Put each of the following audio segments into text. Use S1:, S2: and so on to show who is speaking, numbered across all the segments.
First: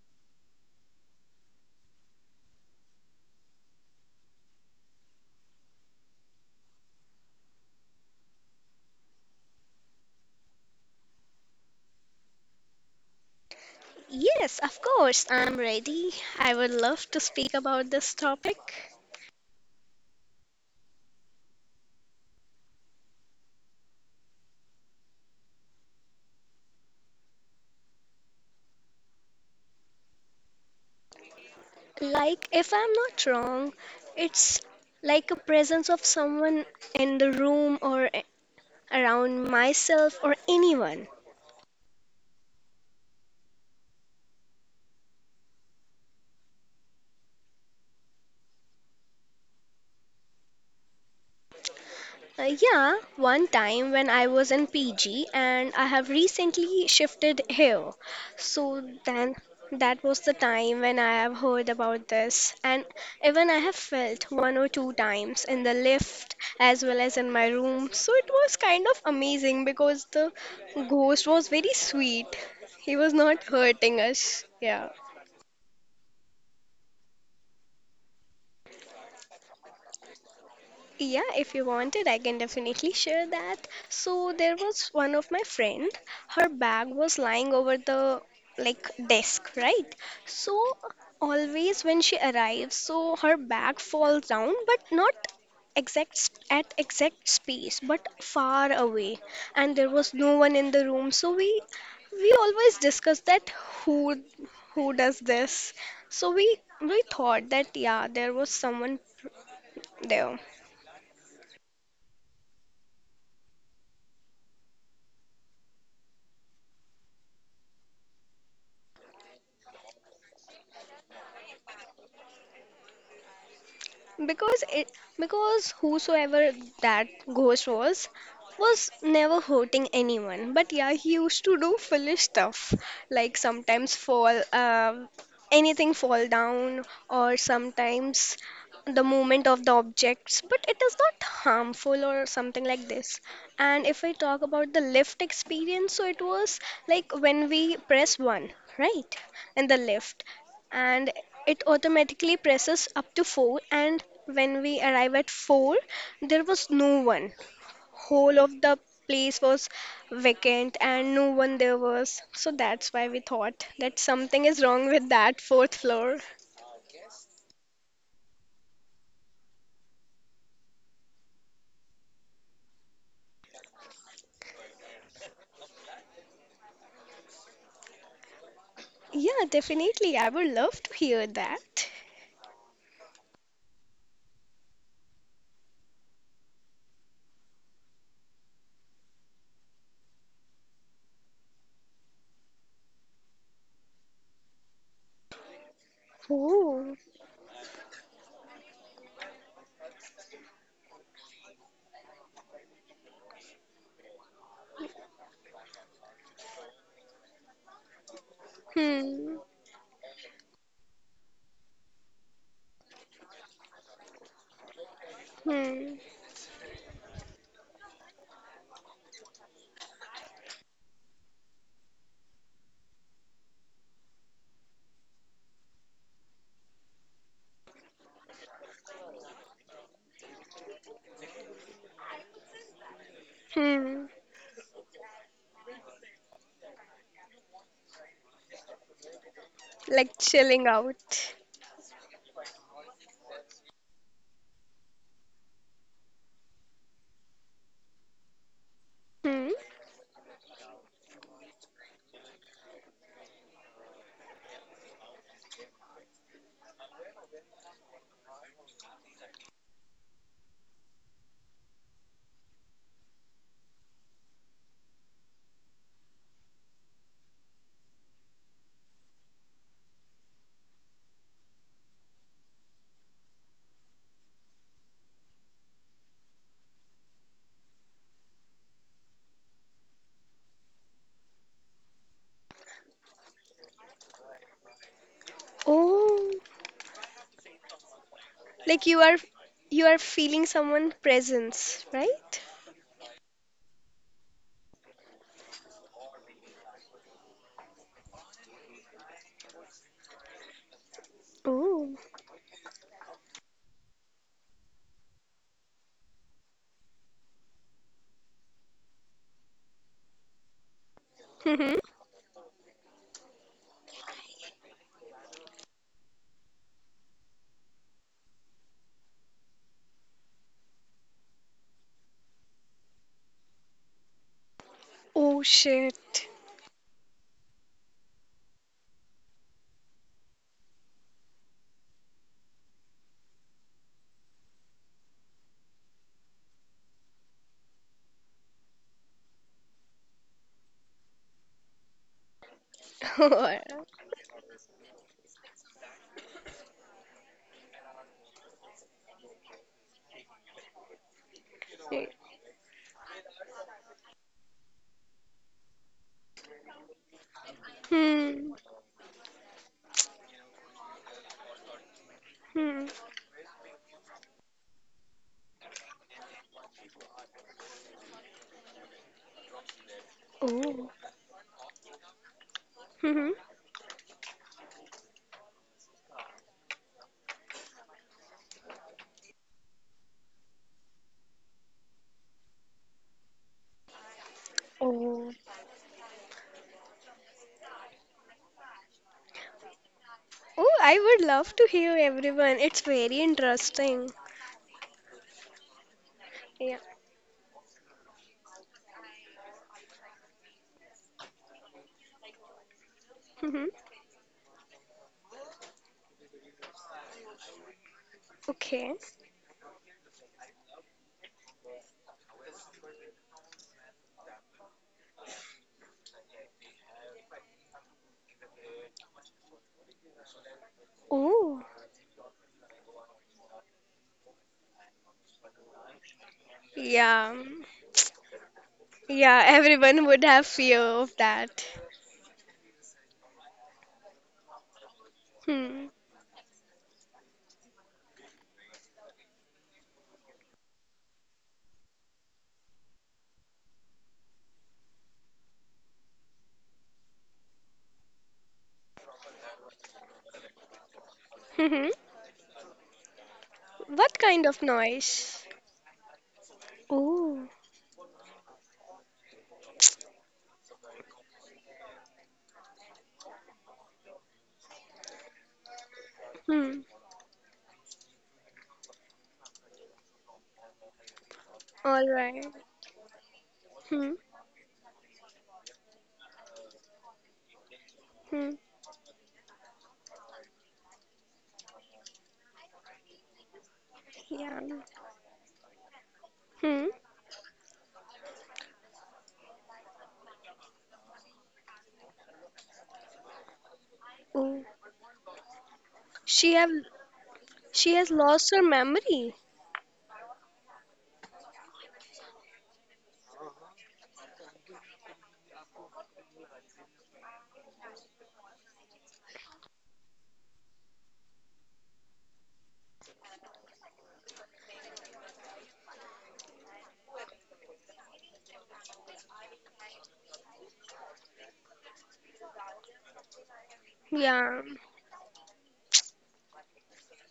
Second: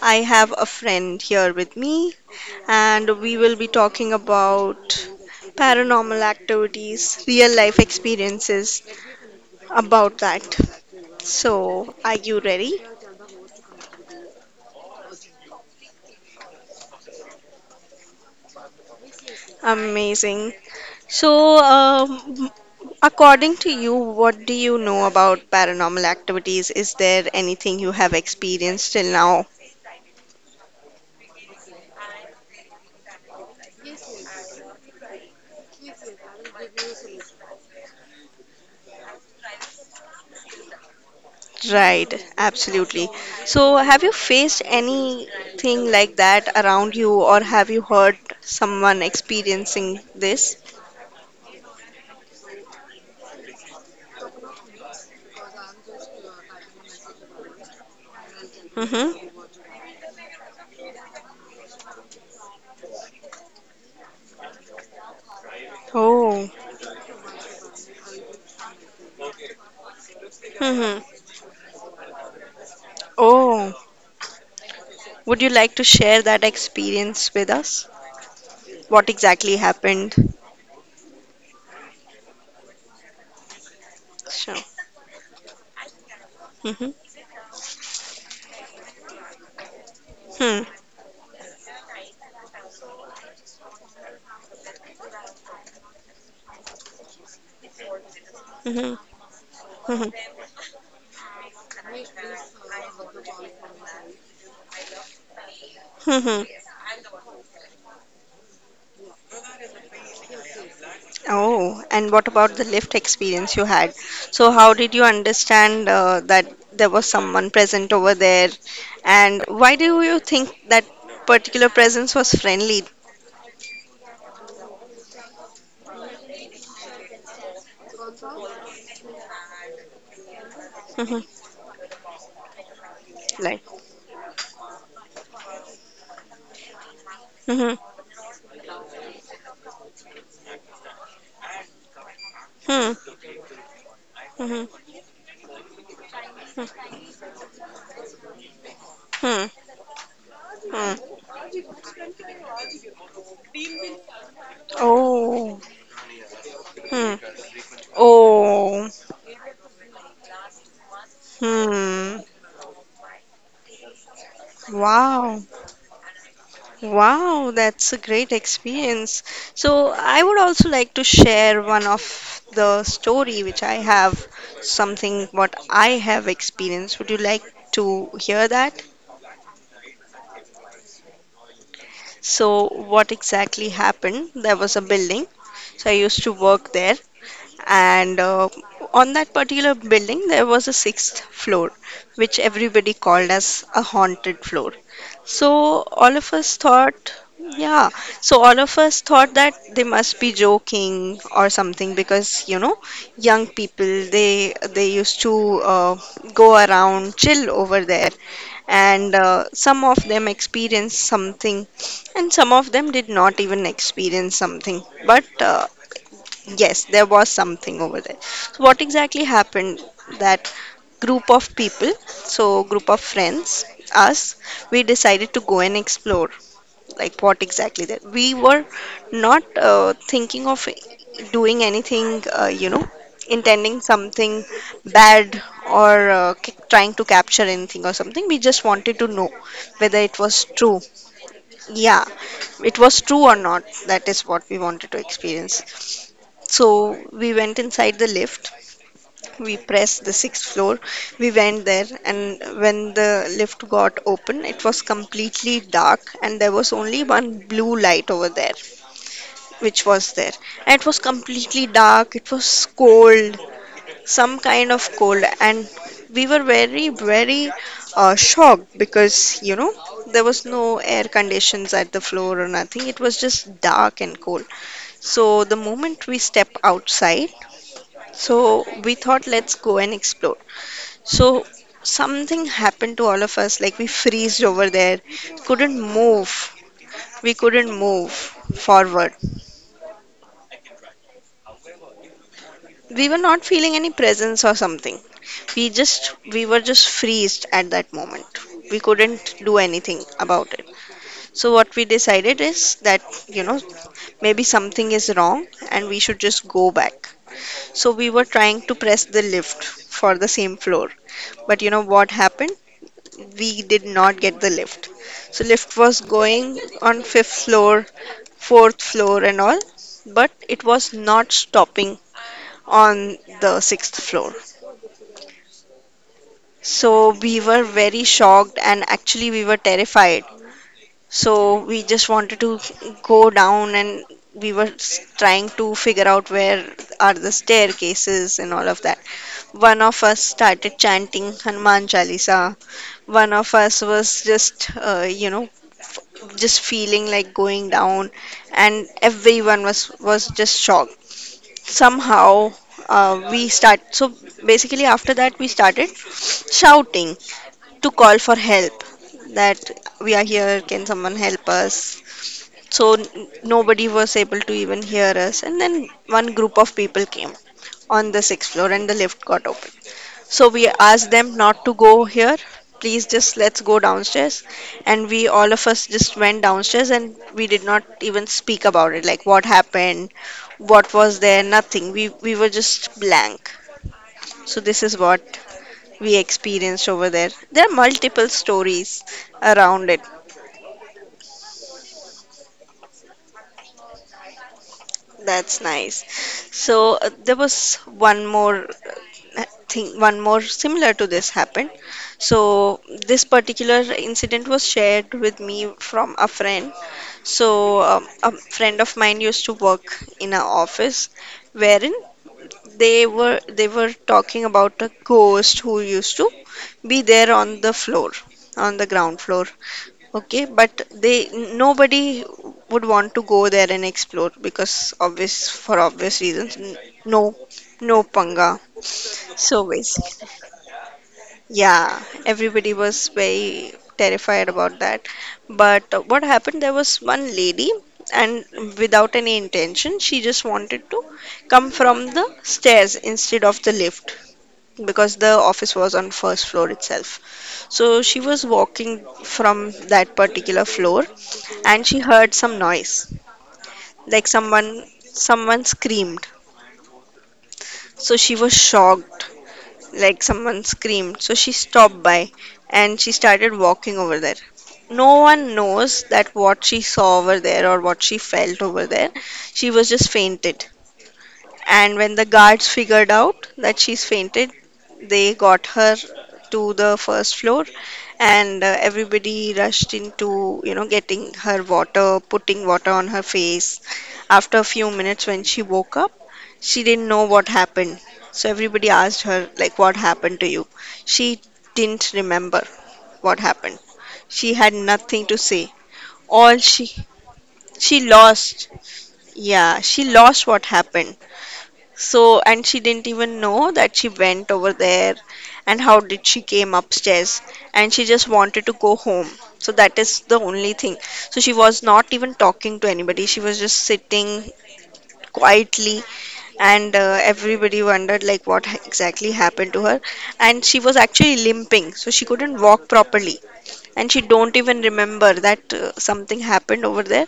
S1: I have a friend here with me, and we will be talking about paranormal activities, real life experiences about that. So, are you ready?
S2: Yes, of course, I'm ready. I would love to speak about this topic.
S1: Amazing. So, according to you, what do you know about paranormal activities? Is there anything you have experienced till now?
S2: Like, if I'm not wrong, it's like a presence of someone in the room or around myself or anyone.
S1: Right, absolutely. So, have you faced anything like that around you, or have you heard someone experiencing this?
S2: Yeah, one time when I was in PG and I have recently shifted here. So then
S1: Mm-hmm.
S2: that was the time when I have heard about this, and even I have felt one or two times in the lift
S1: Oh,
S2: as well as in my room. So it was kind of amazing because the
S1: mm-hmm.
S2: ghost was very sweet. He was not
S1: Oh,
S2: hurting us. Yeah.
S1: would you like to share that experience with us? What exactly happened?
S2: Yeah, if you wanted, I can definitely share that. So there
S1: Sure.
S2: was one of my friend, her bag
S1: Mm-hmm.
S2: was lying over the like desk, right?
S1: Hmm.
S2: So always when she arrives, so her bag falls down, but not at exact space, but far
S1: Mm-hmm.
S2: away. And there was
S1: Mm-hmm.
S2: no one in the room, so we always discuss that who does this. So we
S1: Mm-hmm.
S2: we thought that yeah, there was someone there.
S1: Oh, and what about the lift experience you had? So, how did you understand that there was someone present over there? And why do you think that particular presence was friendly?
S2: Because it because whosoever that ghost was never hurting anyone, but yeah, he
S1: Mhm.
S2: used to do foolish stuff, like
S1: Like,
S2: sometimes fall, anything fall down, or
S1: hmm,
S2: sometimes the movement of the objects, but it is not harmful or something like this.
S1: hmm,
S2: And if we talk
S1: hmm,
S2: about the lift experience, so it was
S1: hmm,
S2: like when we press one, right,
S1: hmm,
S2: in the lift, and
S1: hmm.
S2: it automatically presses up to 4, and when we arrive at
S1: Oh,
S2: 4, there was no
S1: hmm.
S2: one. Whole of the
S1: Oh,
S2: place was vacant and no one there was,
S1: hmm.
S2: so that's why we thought that something is wrong with that
S1: Wow.
S2: fourth floor.
S1: Wow, that's a great experience. So I would also like to share one of the story which I have, something what I have experienced. Would you like to hear that?
S2: Yeah, definitely, I would love to hear that.
S1: So what exactly happened? There was a building. So I used to work there, and on that particular building there was a sixth floor, which everybody called as a haunted floor. So all of us
S2: Oh.
S1: thought, yeah, so all of us thought that they must be joking or something, because you know, young people, they used to uh, go around, chill over there, and
S2: Hmm.
S1: some of them experienced something, and some of them did not even experience something. But
S2: Hmm.
S1: yes, there was something over there. So what exactly happened? That group of people, so group of friends, us, we decided to go and explore. Like what exactly that? We were not thinking of doing anything, intending
S2: Hmm.
S1: something bad, or trying to capture anything or something. We just wanted to know whether
S2: Like,
S1: it was
S2: chilling
S1: true,
S2: out.
S1: yeah, it was true or not. That is what we wanted to experience. So we went inside the lift,
S2: Hmm.
S1: we pressed the sixth floor, we went there, and when the lift got open, it was completely dark and there was only one blue light over there, which was there. And it was completely dark, it was cold, some kind of cold. And we were very very shocked, because there was no air conditions at the floor or nothing. It was just dark and cold. So the moment we step outside, so we thought, let's go and explore. So something happened to all of us, like we freezed over there, couldn't
S2: Oh.
S1: move, we couldn't move
S2: Like, you are,
S1: forward.
S2: you are feeling someone presence, right?
S1: We were not feeling any presence or something. We just, we were just freezed at that moment. We couldn't do anything about it. So what we
S2: Oh.
S1: decided is that, you know maybe something is wrong and we should just go back. So we were trying to press the lift for the same floor. But you
S2: Hmm.
S1: know what happened? We did not get the lift. So lift was going on fifth floor, fourth floor and all, but it was not stopping on the sixth floor.
S2: Oh shit.
S1: So we were very shocked, and actually we were terrified. So we just wanted to go down, and we were trying to figure out where are the staircases and all of that. One of us started chanting Hanuman Chalisa. One of us was just, just feeling like going down, and everyone was just shocked somehow. Uh, we start so basically, after that, we started shouting to call for
S2: Hmm.
S1: help, that, "We are here, can someone help us?"
S2: Hmm.
S1: So nobody was able to even hear us. And then one group of people came on the sixth floor and the lift got open. So we
S2: Oh.
S1: asked them not to go here. Please,
S2: Hmm.
S1: just let's go downstairs. And we, all of us, just went downstairs, and we did not even speak about it. Like what happened, what was there, nothing. We were just blank. So this is what
S2: Oh.
S1: we experienced over there. There are multiple stories around it.
S2: Oh, I would love to hear everyone. It's very interesting.
S1: That's nice.
S2: Yeah.
S1: So there was one more thing, one more similar to this happened. So this
S2: Hmm.
S1: particular incident was shared with me from a friend. So a friend
S2: Okay.
S1: of mine used to work in an office wherein they were talking about a ghost who used to be there on the floor, on the ground floor. Okay, but they,
S2: Oh.
S1: nobody would want to go there and explore, because obvious, for obvious reasons.
S2: Yeah.
S1: No, no panga.
S2: Yeah,
S1: So
S2: everyone would
S1: basically,
S2: have fear of that.
S1: yeah, everybody was very terrified about that.
S2: Hmm.
S1: But what happened? There was one lady, and without any intention, she just wanted to come from the stairs instead of the lift, because the office was on first floor itself. So she was walking from that particular floor
S2: Mm-hmm.
S1: and she heard some noise,
S2: What
S1: like
S2: kind of
S1: someone,
S2: noise?
S1: someone screamed.
S2: Oh.
S1: So she was shocked, like someone screamed, so she stopped by, and she started walking over there. No one knows that what
S2: Hmm.
S1: she saw over there or what she felt over there. She was just fainted, and
S2: All
S1: when the
S2: right.
S1: guards figured out that she's
S2: Hmm.
S1: fainted, they got her to the first floor,
S2: Hmm.
S1: and everybody rushed into, you know, getting her water, putting water on her face. After
S2: Yeah.
S1: a few minutes, when she woke up, she
S2: Hmm.
S1: didn't know what happened. So everybody asked her, like, what happened to you? She didn't remember what happened. She
S2: Oh.
S1: had nothing to say.
S2: She
S1: All
S2: have
S1: she
S2: she
S1: she
S2: has lost her
S1: lost,
S2: memory.
S1: yeah, she lost what happened. So, and she didn't even know that she went over there, and how did she came upstairs, and she just wanted to go home. So that is the only thing. So she was not even talking to anybody. She was just sitting quietly, and everybody wondered, like what exactly happened to her. And she was actually limping. So she couldn't walk properly, and she don't
S2: Yeah.
S1: even remember that something happened over there,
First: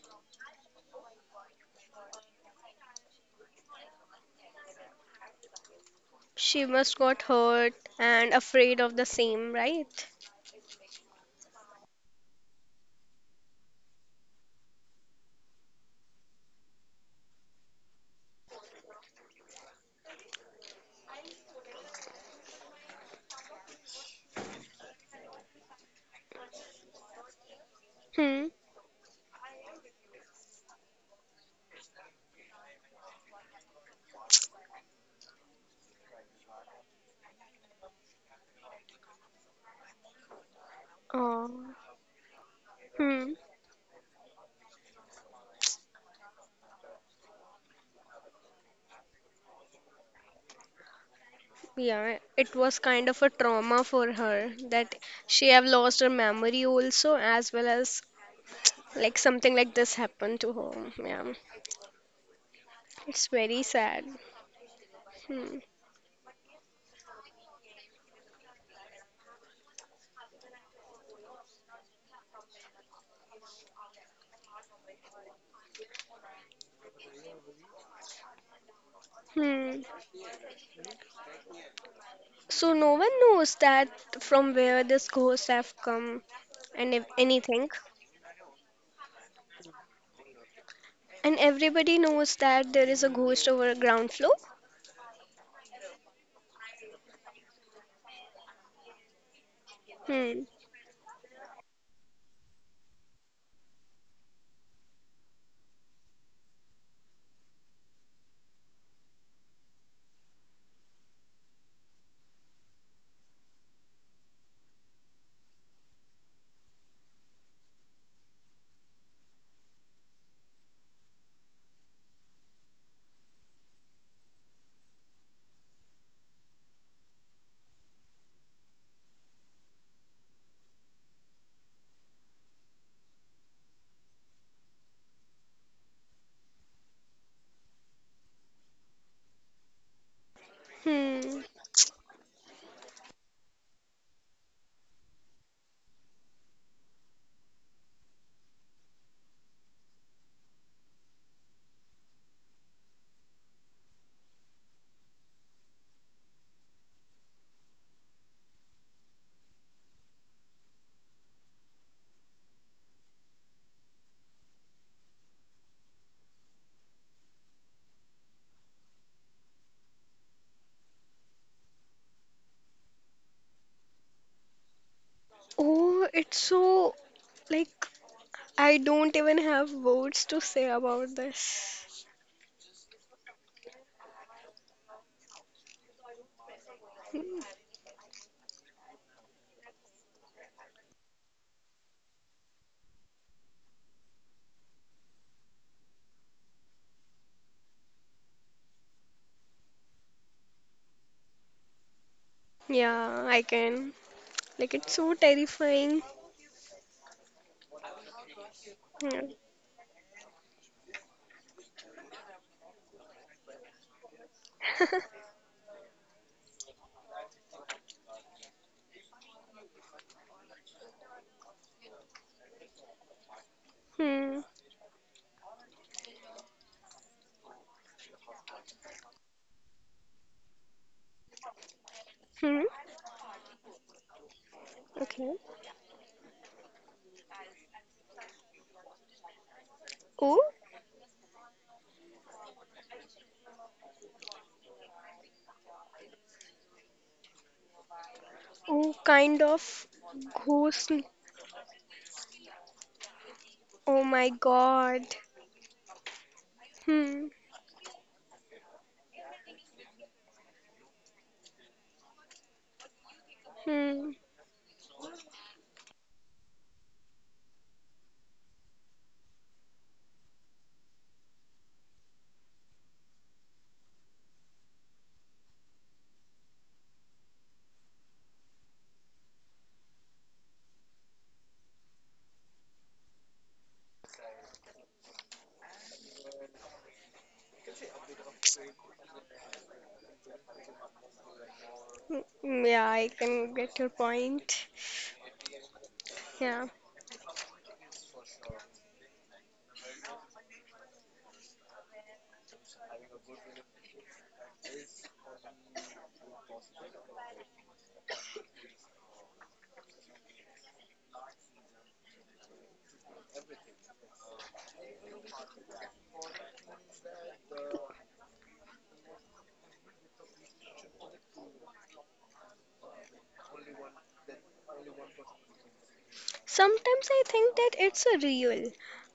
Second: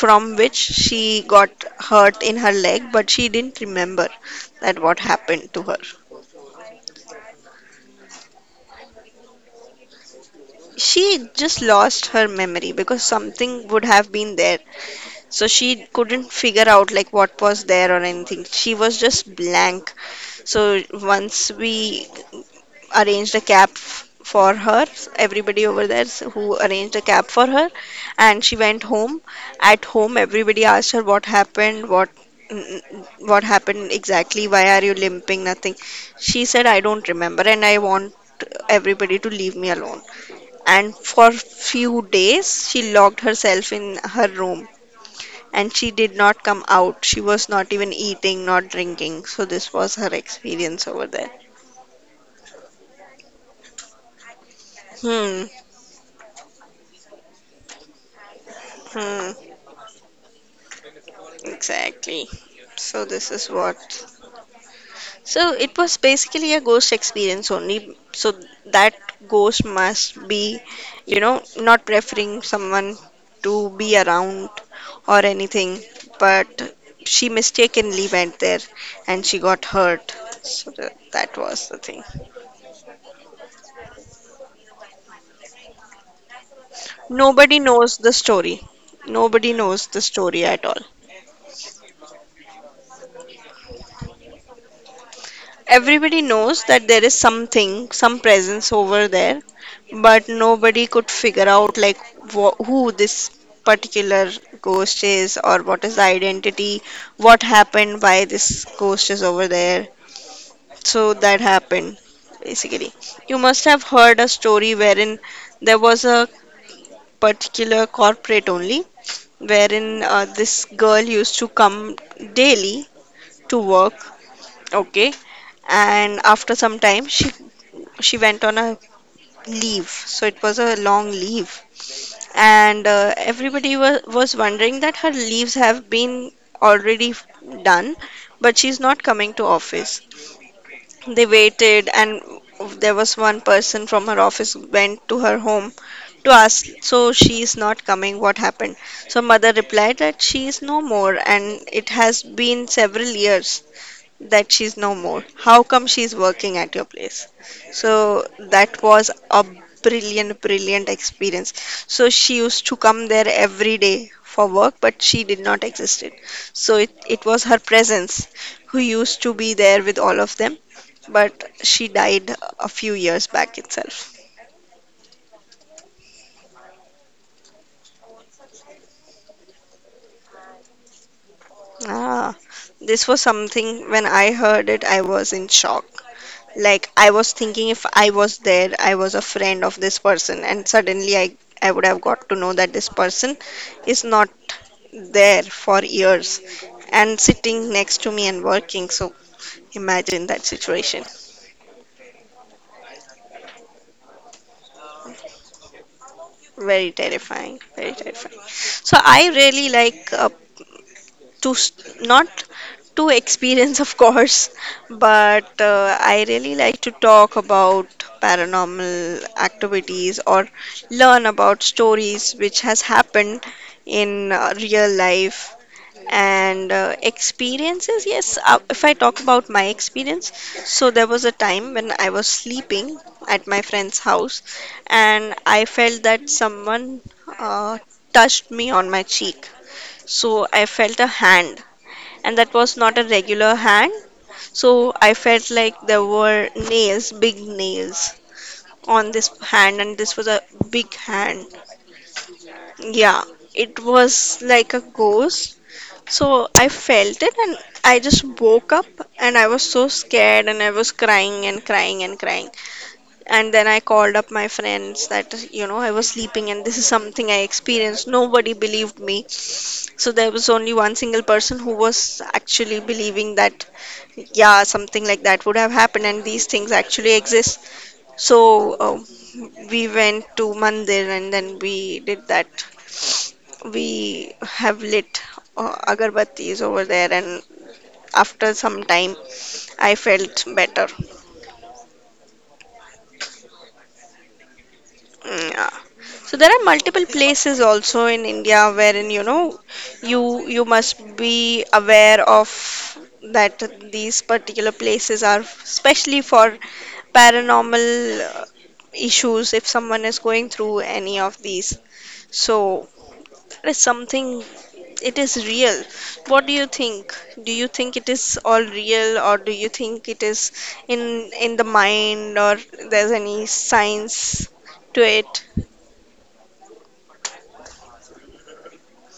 S1: from which she got hurt in her leg, but she didn't remember that what happened to her.
S2: She must got hurt and afraid of the same, right?
S1: She just lost her memory, because something would have been there, so she couldn't figure out like what was there or anything. She was just blank. So once we arranged a cab for her. Everybody over there, who arranged a cab for her, and
S2: Hmm.
S1: she went home. At home, everybody asked her what happened, what, what happened exactly, why are you limping, nothing. She said, I don't remember, and I want everybody to leave me alone. And for
S2: Oh.
S1: few days, she locked
S2: Hmm.
S1: herself in her room. And she did not come out. She was not even eating, not drinking. So this was her experience over there.
S2: Yeah, it was kind of a trauma for her that
S1: Hmm.
S2: she have lost her memory also, as well as like
S1: Hmm.
S2: something like this happened to her. Yeah.
S1: Exactly. So
S2: It's
S1: this is
S2: very
S1: what.
S2: sad.
S1: So
S2: Hmm.
S1: it was basically a ghost experience only. So that ghost must be, you know, not preferring someone to be around or anything, but she mistakenly went there and she got
S2: Hmm.
S1: hurt. So that was the thing.
S2: So no one knows that from where this ghost have come and if
S1: Nobody
S2: anything.
S1: knows the story. Nobody knows the story at all.
S2: And everybody knows that there is a ghost over a ground floor.
S1: Everybody knows that there is something, some presence over there, but
S2: Hmm.
S1: nobody could figure out like who this particular ghost is, or what is the identity, what happened, why this ghost is over there. So that happened basically. You must have heard a story wherein there was a particular corporate only, wherein this girl used to come daily to work, okay, and after some time she went on a leave. So it was a long leave, and everybody was wondering that her leaves have been already done, but she's not coming to office. They
S2: Hmm.
S1: waited, and there was one person from her office went to her home to ask, so she is not coming, what happened. So mother replied that she is no more, and it has been several years that she's no more. How come she's working at your place? So that was a brilliant, brilliant experience. So she used to come there every day for work, but she did not exist it. So it was her presence who used to be there with all of them, but she died a few years back itself.
S2: Oh, it's so. Like, I don't even have words to say about this.
S1: Ah, this was something. When I heard it, I was in shock. Like I was
S2: Hmm.
S1: thinking, if I was there, I was a friend of this person, and suddenly I would have got to know that this person is not there for years and sitting next to me and working. So imagine that situation.
S2: Yeah, I can. Like, it's so terrifying.
S1: Very terrifying, very terrifying. So
S2: Yeah.
S1: I really like to s- not to experience, of course, but I really like to talk about paranormal activities or learn about stories which has happened in
S2: Hmm.
S1: real life, and experiences. Yes, if I talk about my experience, so there was a time when I was
S2: Hmm.
S1: sleeping at my friend's house, and
S2: Okay.
S1: I felt that someone uh, touched me on my cheek. So
S2: Oh,
S1: I felt a hand, and that was not a regular hand. So I felt like there were nails, big nails
S2: oh,
S1: on this
S2: kind
S1: hand,
S2: of
S1: and this was a
S2: ghost.
S1: big hand. Yeah, it
S2: Oh my
S1: was like a
S2: God.
S1: ghost. So I felt
S2: Hmm.
S1: it, and I just woke up, and I was so scared, and I was crying and crying and crying, and then I
S2: Hmm.
S1: called up my friends that I was sleeping and this is something I experienced. Nobody believed me. So there was only one single person who was actually believing that yeah something like that would have happened and these things actually exist. So we went to mandir, and then we did that. We have lit agarbattis over there, and after some time I felt better.
S2: Hmm. Yeah, I can get your point.
S1: Mm, yeah. So there are
S2: Yeah.
S1: multiple places also in India wherein, you you must be aware of, that these particular places are especially for paranormal uh, issues if someone is going through any of these. So that is something, it is real. What do you think? Do you think it is all real, or do you think it is in in the mind, or there's any science to it?
S2: Sometimes I think that it's a real.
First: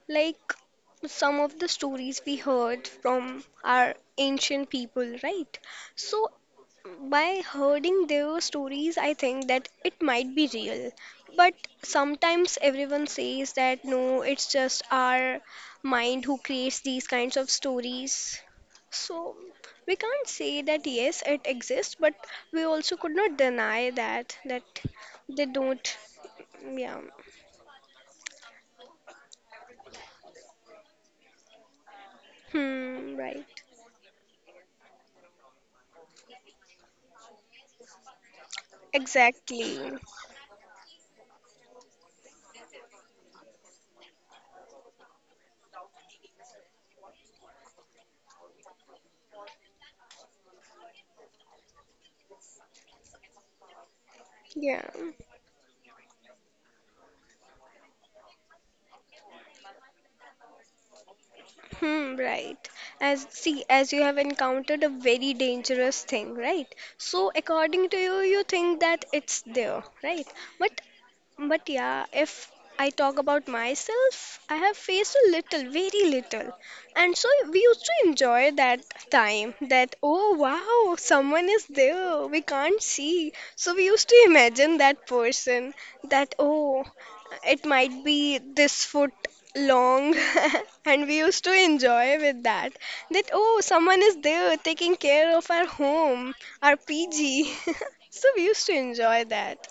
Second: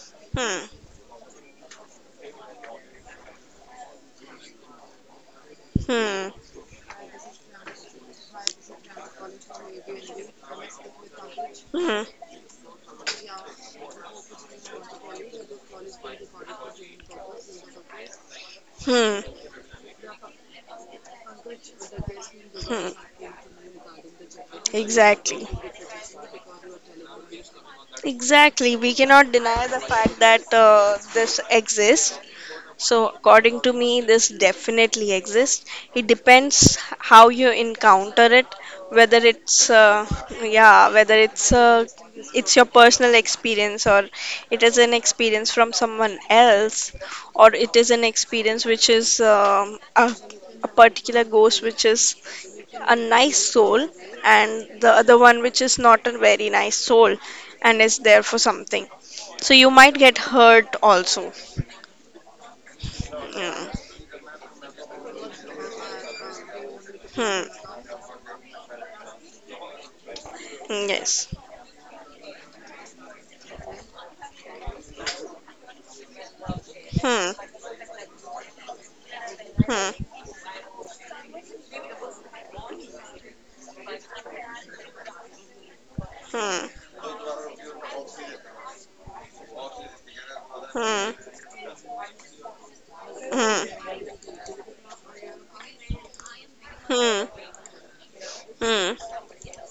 S2: Like,
S1: Hmm.
S2: some of the stories we heard from our ancient people, right?
S1: Hmm.
S2: So, by hearing their stories, I think that it might be real. But
S1: Hmm. Hmm.
S2: sometimes everyone says that no, it's just our mind who creates these kinds of stories.
S1: Hmm.
S2: So we can't say that yes, it exists, but we
S1: Hmm.
S2: also could not deny that
S1: Exactly.
S2: they don't. Yeah.
S1: Exactly. We cannot deny the fact that this exists. So,
S2: Hmm. Right.
S1: according to me, this definitely exists. It depends how you encounter it, whether it's
S2: Exactly.
S1: yeah, whether it's it's your personal experience, or it is an experience from someone else, or it is an experience which is a particular ghost which is a nice soul, and
S2: Yeah.
S1: the other one which is not a very nice soul, and is there for something. So you might get hurt also.
S2: Hmm, right. As, see,
S1: Yeah.
S2: as you have encountered a very dangerous thing, right? So
S1: Hmm.
S2: according to you, you think that it's there, right? But
S1: Yes.
S2: yeah, if I talk about myself, I have faced a little, very little. And so
S1: Hmm.
S2: we used to enjoy that time
S1: Hmm.
S2: that, oh wow, someone is there, we can't see. So we used to imagine that person that,
S1: Hmm.
S2: oh, it might be this foot long. And we
S1: Hmm.
S2: used to enjoy with that. That, oh,
S1: Hmm.
S2: someone is there taking care of our home, our
S1: Hmm.
S2: PG. So we used to
S1: Hmm.
S2: enjoy that.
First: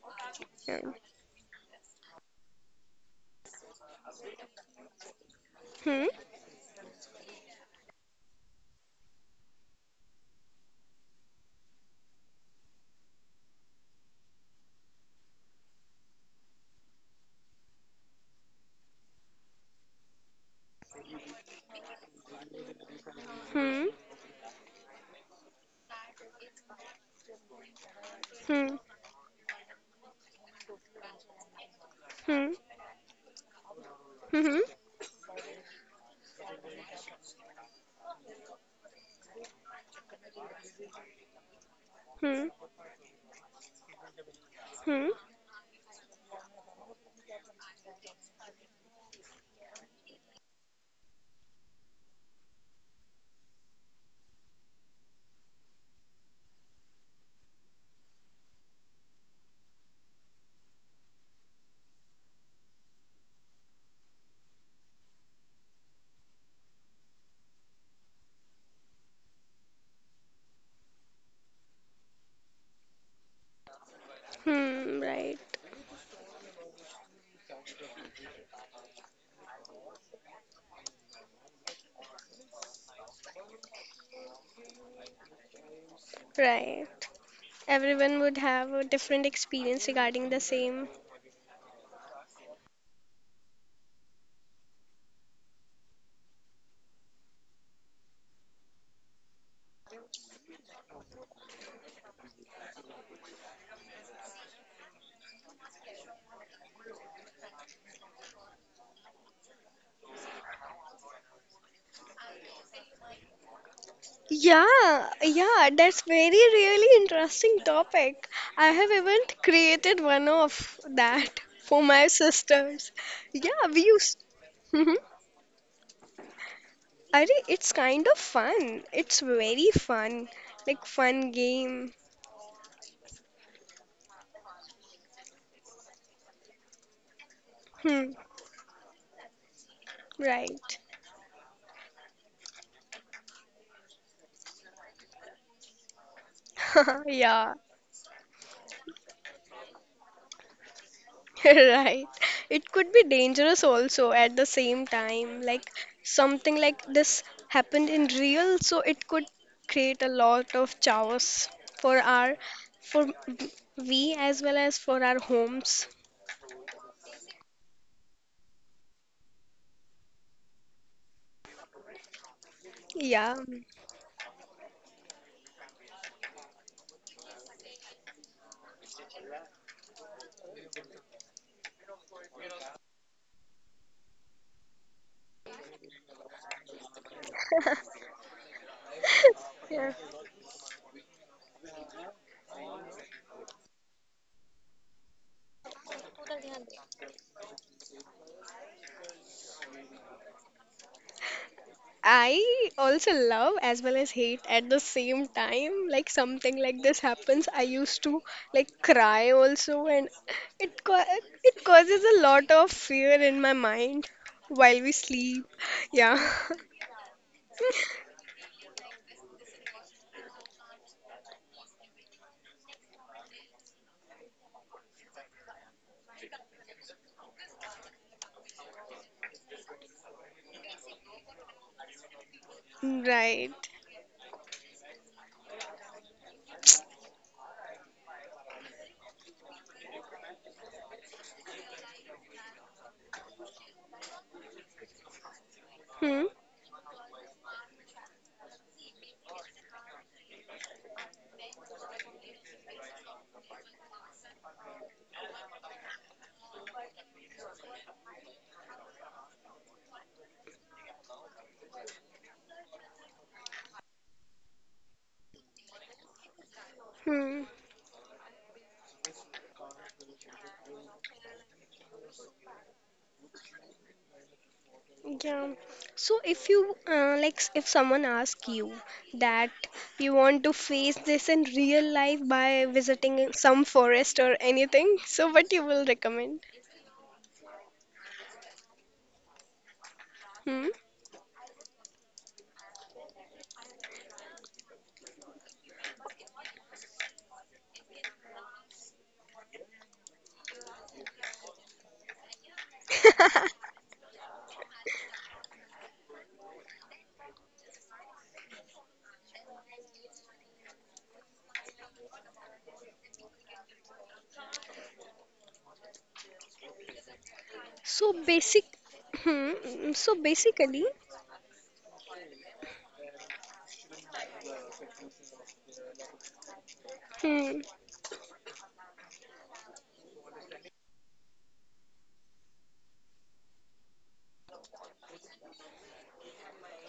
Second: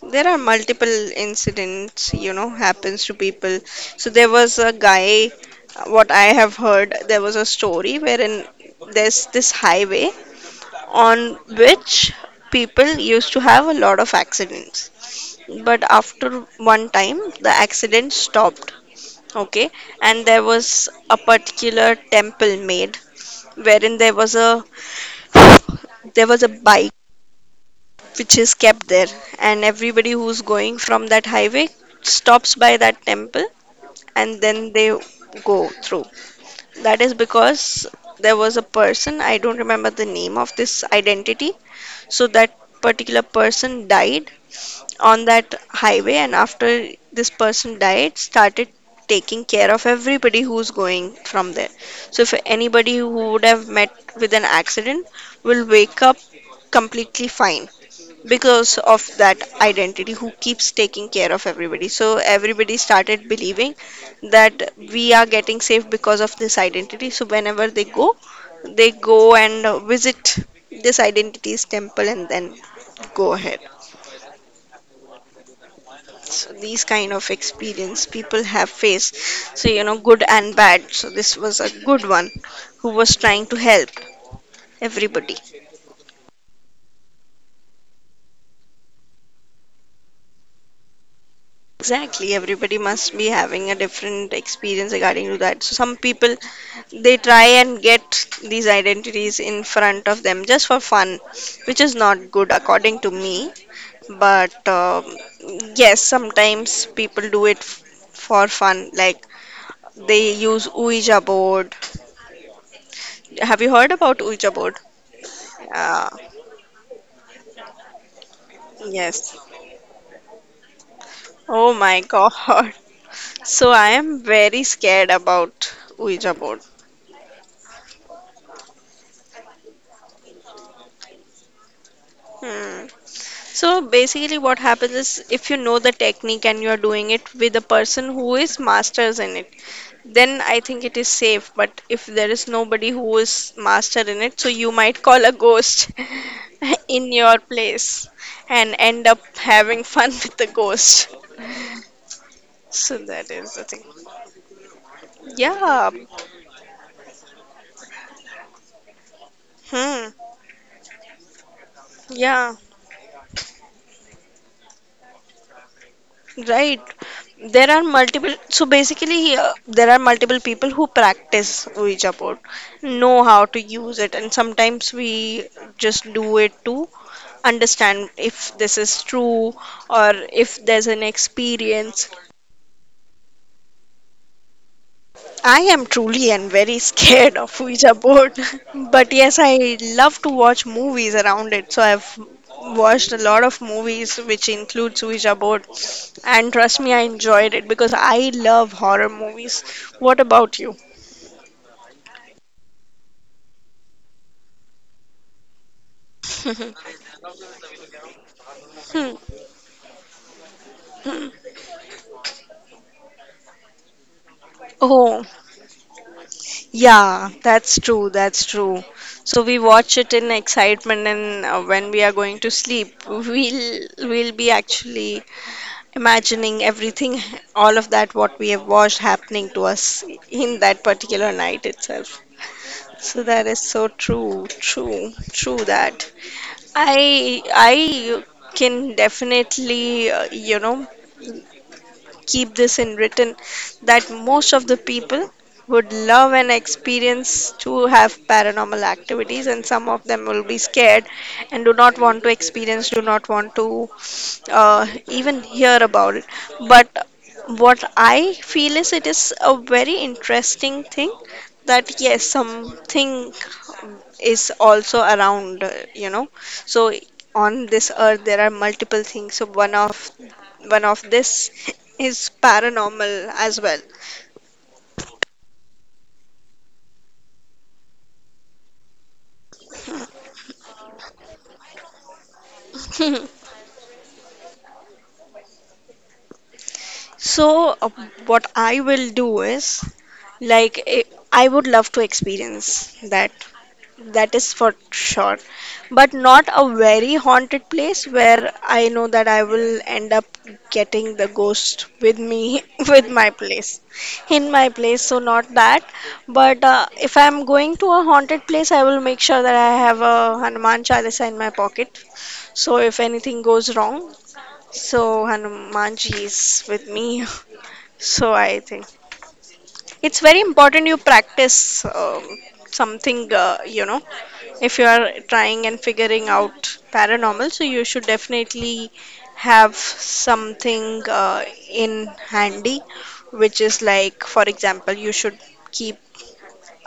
S1: There are
S2: Yeah.
S1: multiple incidents, happens to people. So there was a guy,
S2: Hmm?
S1: what I have heard, there was a story wherein there's this highway on which people used to have a lot of accidents. But after one time, the accident stopped. Okay, and there was a particular temple made,
S2: Hmm,
S1: wherein there was a bike which is
S2: hmm,
S1: kept there, and everybody who's going from that highway
S2: hmm,
S1: stops by that temple, and
S2: hmm,
S1: then they go through. That is because there was a person, I don't remember the name of this identity, so
S2: hmm,
S1: that particular person died
S2: hmm,
S1: on that highway, and after this person died, started taking care of everybody who's going from there. So if anybody who would have met with an accident will wake up completely fine because of that identity who keeps taking care of everybody. So everybody started believing that we are getting safe because of this identity, so whenever they go, they go and visit this identity's temple, and then go ahead.
S2: hmm, right,
S1: So these kind of experience people have faced. So good and bad, so this was a good one who was trying to help everybody.
S2: right. Everyone would have a different experience regarding the same.
S1: Exactly, everybody must be having a different experience regarding to that. So some people, they try and get these identities in front of them just for fun, which is not good according to me. But yes, sometimes people do it for fun, like they use Ouija board. Have you heard about Ouija board?
S2: Yeah, yeah, that's
S1: Yeah.
S2: very really interesting topic. I have even
S1: Yes.
S2: created one of that
S1: Oh
S2: for
S1: my
S2: my
S1: God.
S2: sisters. Yeah,
S1: So
S2: we
S1: I
S2: used.
S1: am very
S2: Mhm.
S1: scared about Ouija board.
S2: Are It's kind of fun. It's very fun, like, fun game.
S1: Hmm. So basically, what happens is if you know the technique and you're doing it with a person
S2: Hmm,
S1: who is masters in it, then I
S2: right.
S1: think it is safe. But if there is nobody who is master in it, so you might call a ghost in your
S2: Yeah.
S1: place and end up having fun with the ghost.
S2: Right. It could
S1: So
S2: be
S1: that is
S2: dangerous
S1: the thing.
S2: also at the same time. Like,
S1: Yeah.
S2: something like this happened in real, so it could create a
S1: Hmm.
S2: lot of chaos for our,
S1: Yeah.
S2: for we, as well as for our homes.
S1: Right. So basically, here there are multiple people who practice Ouija board, know
S2: Yeah.
S1: how to use it, and sometimes we just do it to understand if this is true, or if there's an experience. I am truly and very scared of Ouija board, but yes, I love to watch movies around it. So I've watched a lot of movies which includes Ouija board, and trust me, I enjoyed it because I love horror movies. What about you?
S2: I also love as well as hate at the same time. Like, something like this happens, I used to like cry also, and it ca- it causes a lot of fear in my mind while we
S1: Oh,
S2: sleep. Yeah,
S1: yeah, that's true. That's true. So we watch it in excitement, and when we are going to sleep, we'll be actually imagining everything, all of that, what we have watched happening to us in that particular night itself. So that
S2: right.
S1: is so true, true, true that. I can definitely keep this in written that most of the people would
S2: Hmm.
S1: love and experience to have paranormal activities, and some of them will be scared and do not want to experience, do not want to uh, even hear about it. But what I feel is it is a very interesting thing, that yes something is also around, so
S2: Hmm.
S1: on this earth there are multiple things, so one of this is paranormal as well.
S2: Yeah. So if you like, if someone asks you that you want to face this in real life by visiting some forest or anything, so what you will recommend?
S1: So, what I will do is,
S2: Hmm.
S1: like, I would love to experience that, that is for sure. But not a very haunted place where I know that I will end up getting the ghost with me, with my place, in my place. So, not that. But if I'm going to a haunted place, I will make sure that I have a Hanuman Chalisa in my pocket. So, if anything goes wrong, so Hanumanji is with me.
S2: So
S1: So, I
S2: basic,
S1: think
S2: hmm, mm, so
S1: it's very
S2: basically,
S1: important you practice something, if you are trying and figuring out paranormal,
S2: hmm,
S1: so you should definitely have something in handy, which is, like, for example, you should keep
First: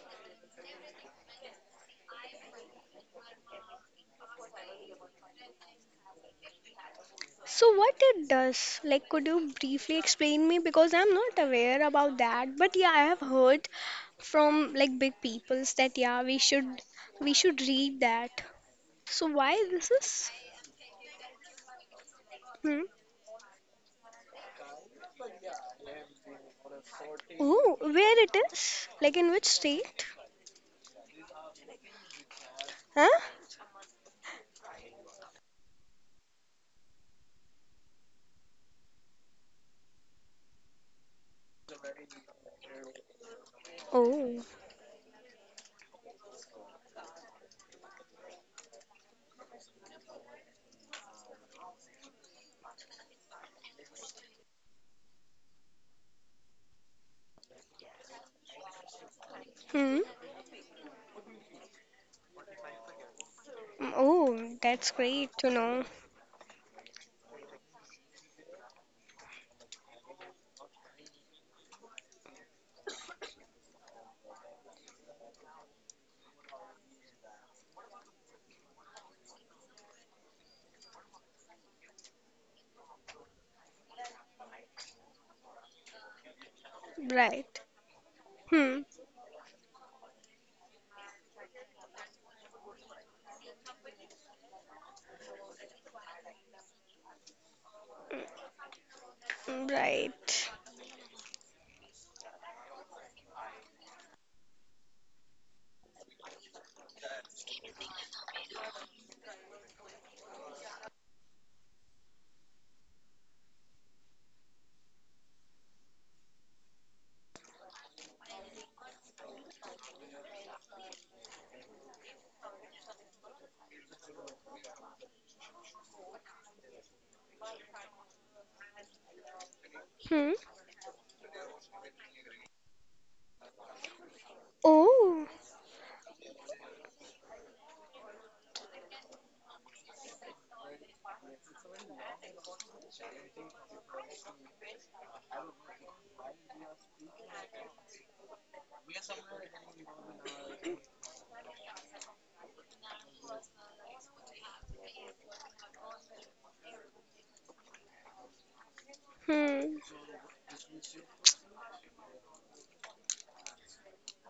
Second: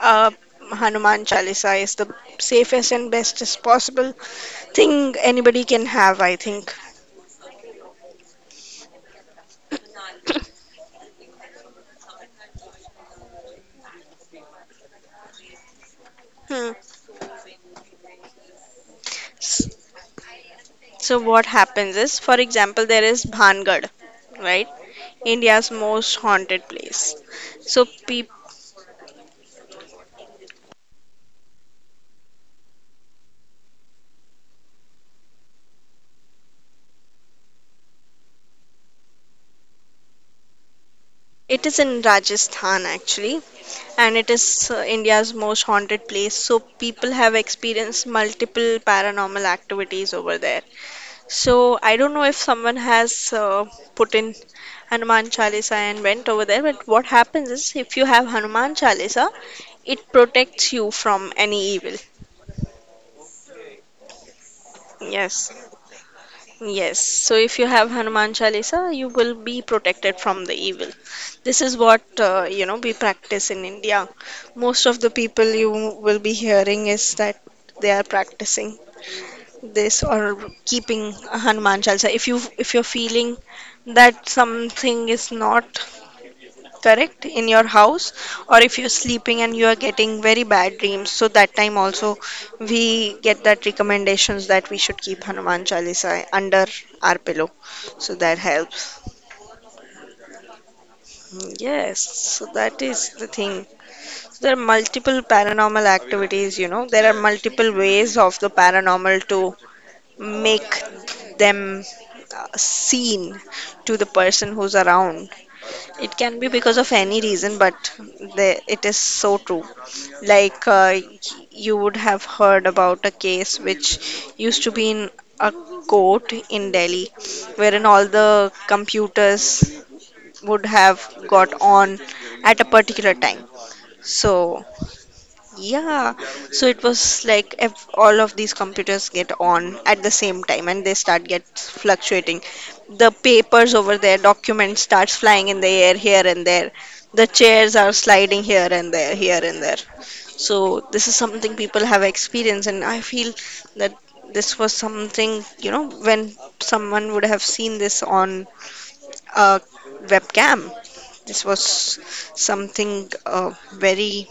S1: a Hanuman Chalisa is the safest and bestest possible thing anybody can have, I think.
S2: so what it does? Like, could you briefly explain me? Because I'm not aware about that. But yeah, I have heard from like big peoples that yeah,
S1: Hmm.
S2: we should read that. So why
S1: S-
S2: this is?
S1: So what happens is, for
S2: Hmm.
S1: example, there is Bhangad, right? India's most haunted place.
S2: Oh,
S1: So
S2: where
S1: peop
S2: it is? Like, in which state? Huh?
S1: it is in Rajasthan, actually. And it
S2: Oh.
S1: is India's most haunted place. So people have experienced multiple paranormal activities over there. So I don't know if someone has put in Hanuman Chalisa and went over there, but what happens is if you have Hanuman Chalisa,
S2: Hmm. Mm.
S1: it protects you from any evil.
S2: Oh, that's great to
S1: Yes.
S2: know.
S1: Yes, so if you have Hanuman Chalisa, you will be protected from the evil. This is what we practice in India. Most of the people you will be hearing is that they are practicing this or keeping a Hanuman Chalisa. If you're feeling that something is not correct in
S2: Right.
S1: your house, or if
S2: Hmm.
S1: you're sleeping and you are getting very bad dreams, so that time also, we get that recommendations that we should keep Hanuman Chalisa under our pillow. So that helps.
S2: Right.
S1: Yes, so that is the thing. So there are multiple paranormal activities. There are multiple ways of the paranormal to make them seen to the person who's around. It can be because of any reason, but it is so true. Like you would have heard about a case which used to be in a court in Delhi, wherein all the computers
S2: Hmm.
S1: would have got on at a particular time. So
S2: Oh.
S1: yeah, so it was like if all of these computers get on at the same time and they start get fluctuating. The papers over there, documents starts flying in the air here and there. The chairs are sliding here and there, here and there. So this is something people have experienced, and I feel that this was something, when someone would have seen this on a
S2: Hmm,
S1: webcam, this was something very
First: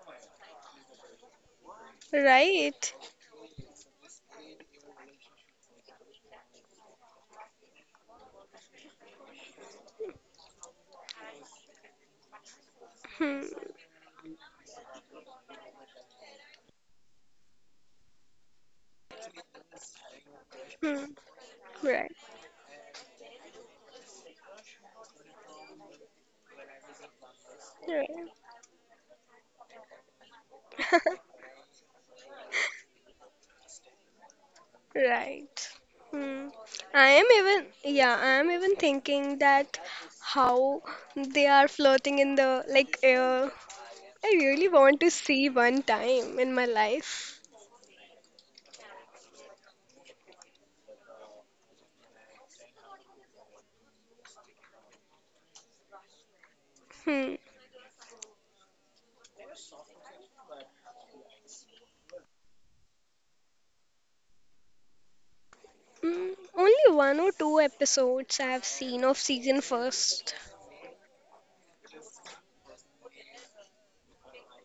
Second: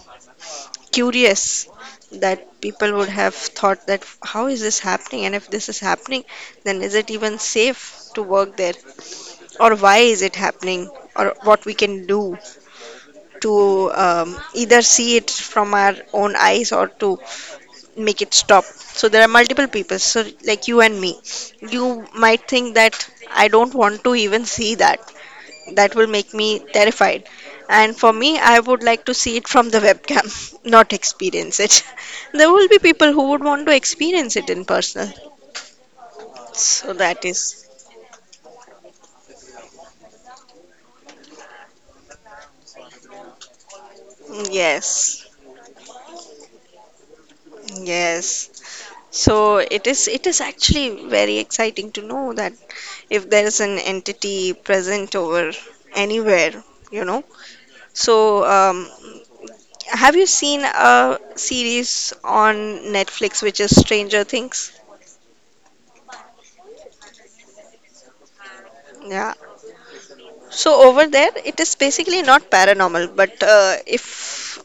S1: curious, that people
S2: right.
S1: would have thought that how is this happening, and if this is happening then is it even safe to work there, or why is it happening, or what we can do
S2: Hmm,
S1: to either see it from our own eyes or to make it stop. So there are multiple people, so like you and
S2: hmm,
S1: me, you
S2: right,
S1: might think that I don't want to even see that, that will make me terrified. And
S2: right,
S1: for me, I would like to see it from the webcam, not experience it. There will be people who would want to experience it in person.
S2: right. Hmm.
S1: So
S2: I
S1: that
S2: am
S1: is,
S2: even, yeah, I am even thinking that how they are floating in the like air. I really want to
S1: yes.
S2: see one time in my life.
S1: Yes. So it is actually very exciting to know that if there is an entity present over anywhere, you know.
S2: Hmm.
S1: So have you seen a series on Netflix which is Stranger Things?
S2: Hmm. Only one or two episodes I have seen of
S1: Yeah.
S2: season first.
S1: So over there, it is basically not paranormal, but if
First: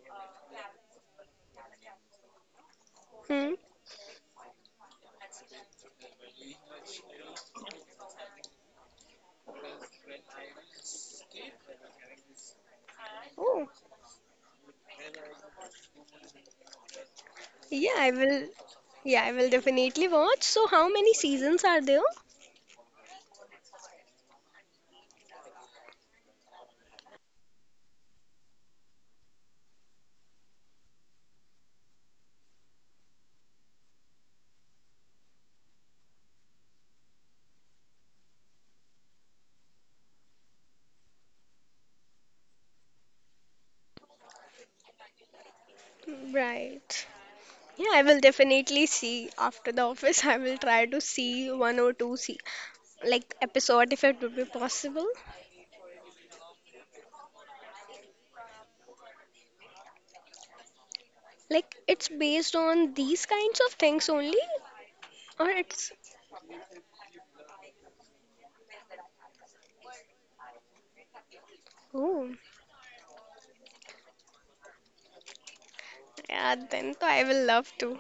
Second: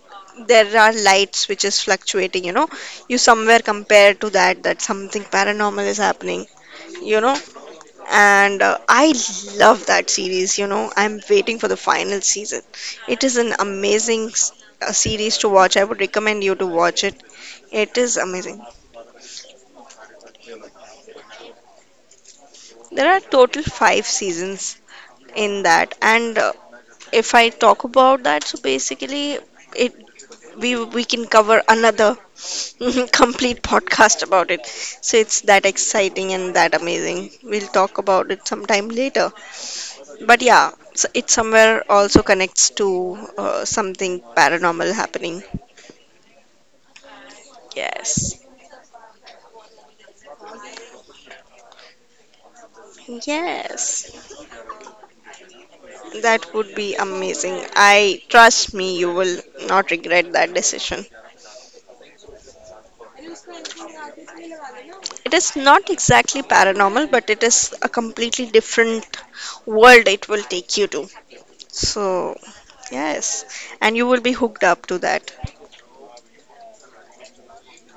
S1: there are lights which is fluctuating, you
S2: Hmm.
S1: somewhere compare to that that something paranormal is happening, you know, and I love that series. I'm waiting for the final season. It is an
S2: Oh,
S1: amazing series to watch. I would recommend you to watch it.
S2: yeah,
S1: It
S2: I
S1: is
S2: will.
S1: amazing.
S2: Yeah, I will definitely watch. So, how many seasons are there?
S1: There are total 5 seasons in that, and if I talk about that, so basically. It we we can cover another complete podcast about it. So it's that exciting and that amazing. We'll talk about it sometime later. But yeah, so it somewhere also connects to something paranormal happening.
S2: Right. Yeah, I will
S1: Yes.
S2: definitely see after the office. I will try to see one or two see like episode if
S1: Yes.
S2: it would be possible.
S1: That would be amazing. I trust me, you will not regret that decision.
S2: Like, it's based on these kinds of things only,
S1: It
S2: or
S1: is not
S2: it's
S1: exactly paranormal, but it is a completely different world it will take you to.
S2: oh
S1: So yes, and you will be hooked up to that.
S2: yeah. Then so I will love to.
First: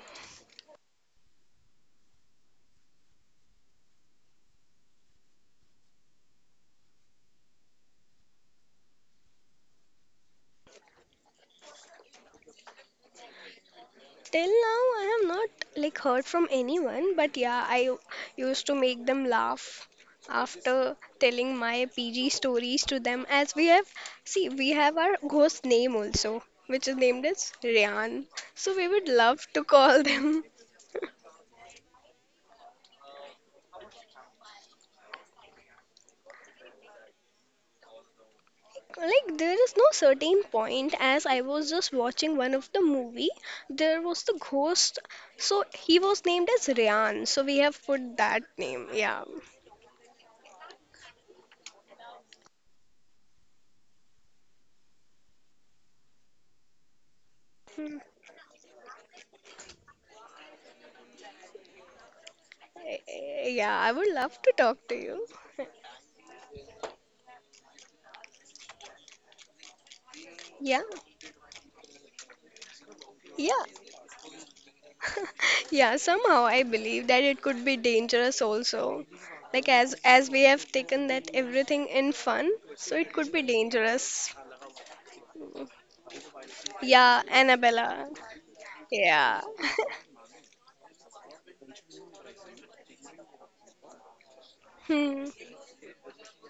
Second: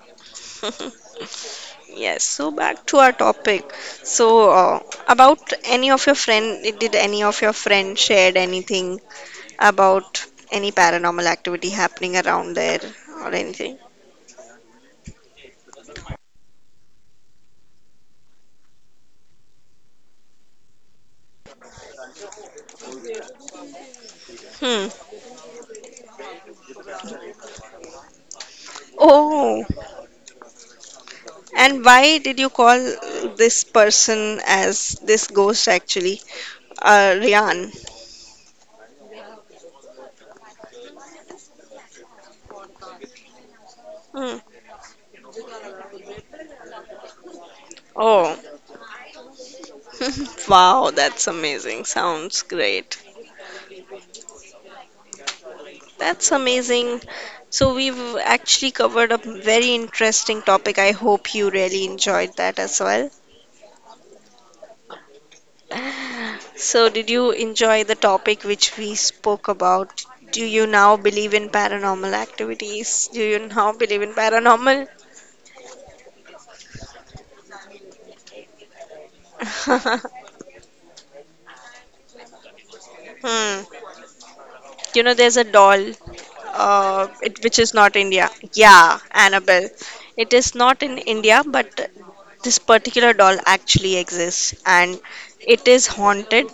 S1: Yes, so back to our topic. So, about any of your friend, did any of your friend shared anything about any paranormal activity happening around there or anything?
S2: Till now, I have not like heard from anyone, but yeah, I used to make them laugh after telling my PG stories to them. As we have, see, we
S1: Hmm.
S2: have our ghost name also, which is named as Ryan. So we would love
S1: Oh,
S2: to call them.
S1: and why did you call this person as this ghost actually? Ryan.
S2: Like, there is no certain point as I was just watching one of the movie. There was the
S1: Hmm.
S2: ghost, so he was named as Ryan. So we have put
S1: Oh,
S2: that name. Yeah.
S1: wow, that's amazing. Sounds great. That's amazing. So,
S2: Hmm.
S1: we've actually covered a very interesting topic. I hope you really enjoyed that as well.
S2: Eh, yeah, I would love to talk to you.
S1: So, did you enjoy the topic which we spoke about? Do you
S2: Yeah,
S1: now believe in paranormal activities? Do you
S2: yeah.
S1: now believe in paranormal?
S2: Yeah, somehow I believe that it could be dangerous also. Like, as we have taken that everything in fun, so it could be
S1: Hmm.
S2: dangerous.
S1: You know, there's a doll,
S2: Yeah,
S1: which is not
S2: Annabella.
S1: India. Yeah,
S2: Yeah.
S1: Annabelle. It is not in India, but this particular doll actually exists and
S2: Hmm.
S1: it is haunted,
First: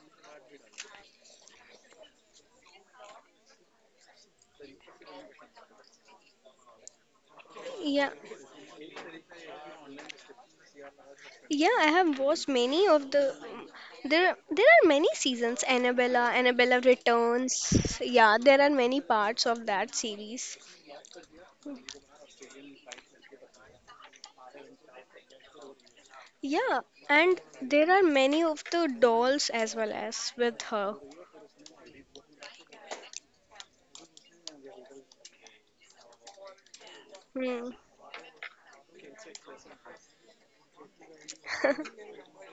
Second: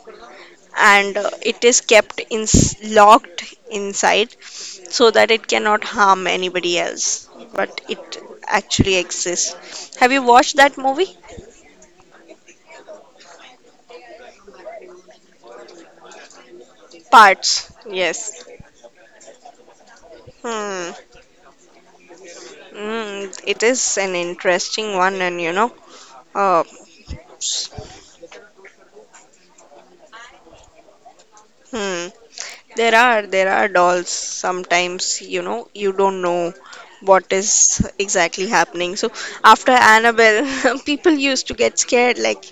S1: and it is kept in locked inside so that it cannot harm anybody else, but
S2: Yeah.
S1: it actually exists. Have you watched that movie
S2: Yeah, I have watched many of the there are many seasons, Annabella, Annabella
S1: parts?
S2: Returns. Yeah,
S1: Yes.
S2: there are many parts of that series.
S1: Hmm. Mm, it is an interesting one, and you know uh,
S2: Yeah, and there are many of the dolls as well as with her.
S1: hmm. There are dolls. Sometimes, you know, you don't know what is
S2: Hmm.
S1: exactly happening. So after Annabelle, people used to get scared. Like,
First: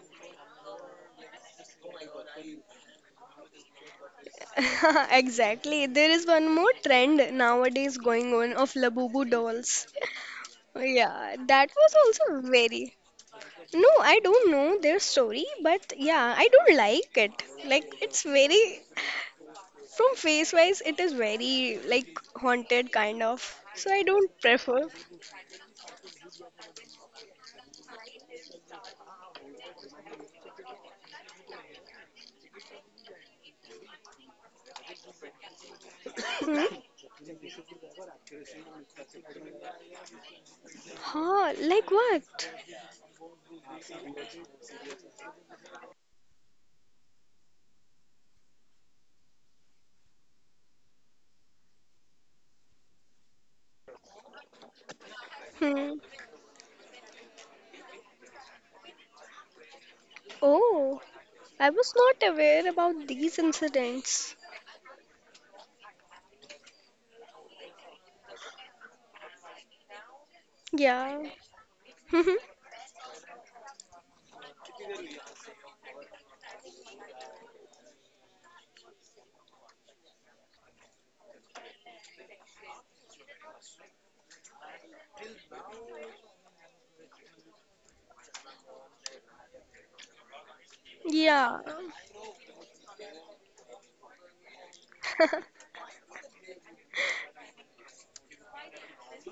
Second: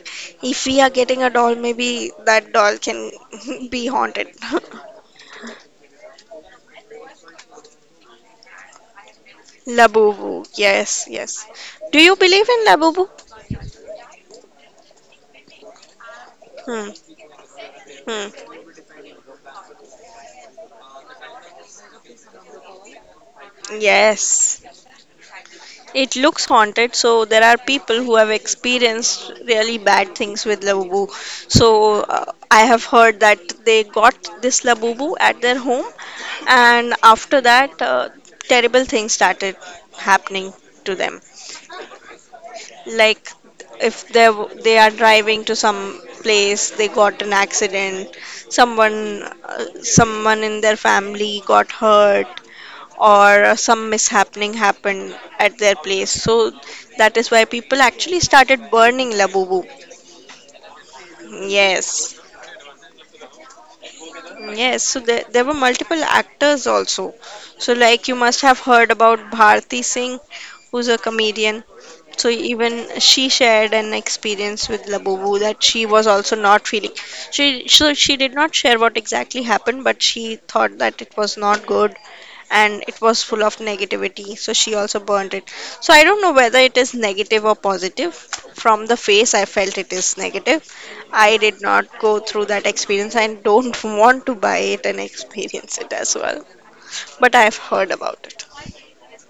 S1: if we are getting a doll, maybe that doll can be haunted.
S2: Exactly. There is one more trend nowadays going on of Labubu dolls.
S1: Labubu. Yes,
S2: Yeah,
S1: yes.
S2: that was
S1: Do you
S2: also
S1: believe in
S2: very.
S1: Labubu?
S2: No, I don't know their story, but yeah, I don't
S1: Hmm.
S2: like it. Like, it's
S1: Hmm.
S2: very. From face wise, it is very, like, haunted kind of. So I don't
S1: Yes.
S2: prefer.
S1: It looks haunted, so there are people who have experienced really bad things with Labubu. So I have heard that they got this Labubu at their home,
S2: Hmm?
S1: and after that, terrible things started happening to them.
S2: Huh, like what?
S1: Like if they are driving to some place, they got an accident. Someone someone in their family got hurt, or some mishappening happened at their
S2: Hmm.
S1: place. So that is why people actually started burning Labubu.
S2: Oh. I was
S1: Yes.
S2: not aware about these incidents.
S1: Yes, so there were multiple actors also. So, like, you must have heard about Bharti Singh, who's a
S2: Yeah.
S1: comedian. So even she shared an experience with Labubu that she was also not feeling. She did not share what exactly happened, but she thought that it was not good and it was full of negativity. So she also burned it. So I don't know whether it is negative or positive. From the face, I felt it is negative. I
S2: Yeah.
S1: did not go through that experience and don't want to buy it and experience it as well. But I've heard about it.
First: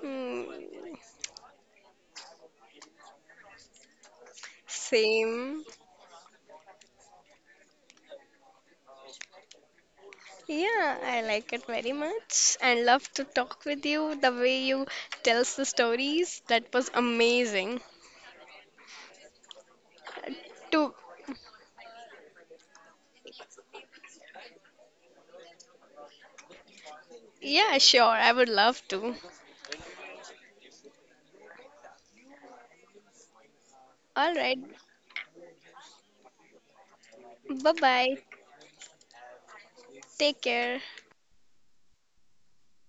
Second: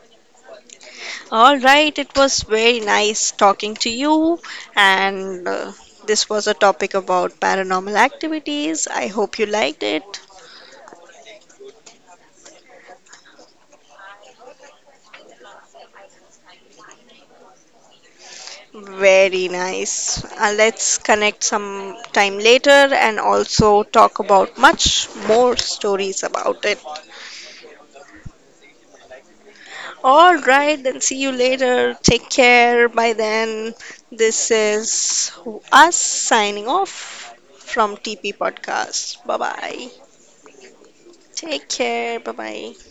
S2: Mm.
S1: All right, it was very nice talking to you, and
S2: Same.
S1: this was a topic about paranormal activities. I hope you liked it.
S2: Yeah, I like it very much and love to talk with you the way you tells the stories. That was amazing.
S1: Very nice.
S2: To,
S1: Let's connect some time later and also talk about much more stories about it.
S2: yeah, sure, I would love to.
S1: All right, then see you later. Take care. By then,
S2: All
S1: this
S2: right.
S1: is us signing off from
S2: Bye-bye.
S1: TP Podcast. Bye bye.
S2: Take care.
S1: Take care. Bye bye.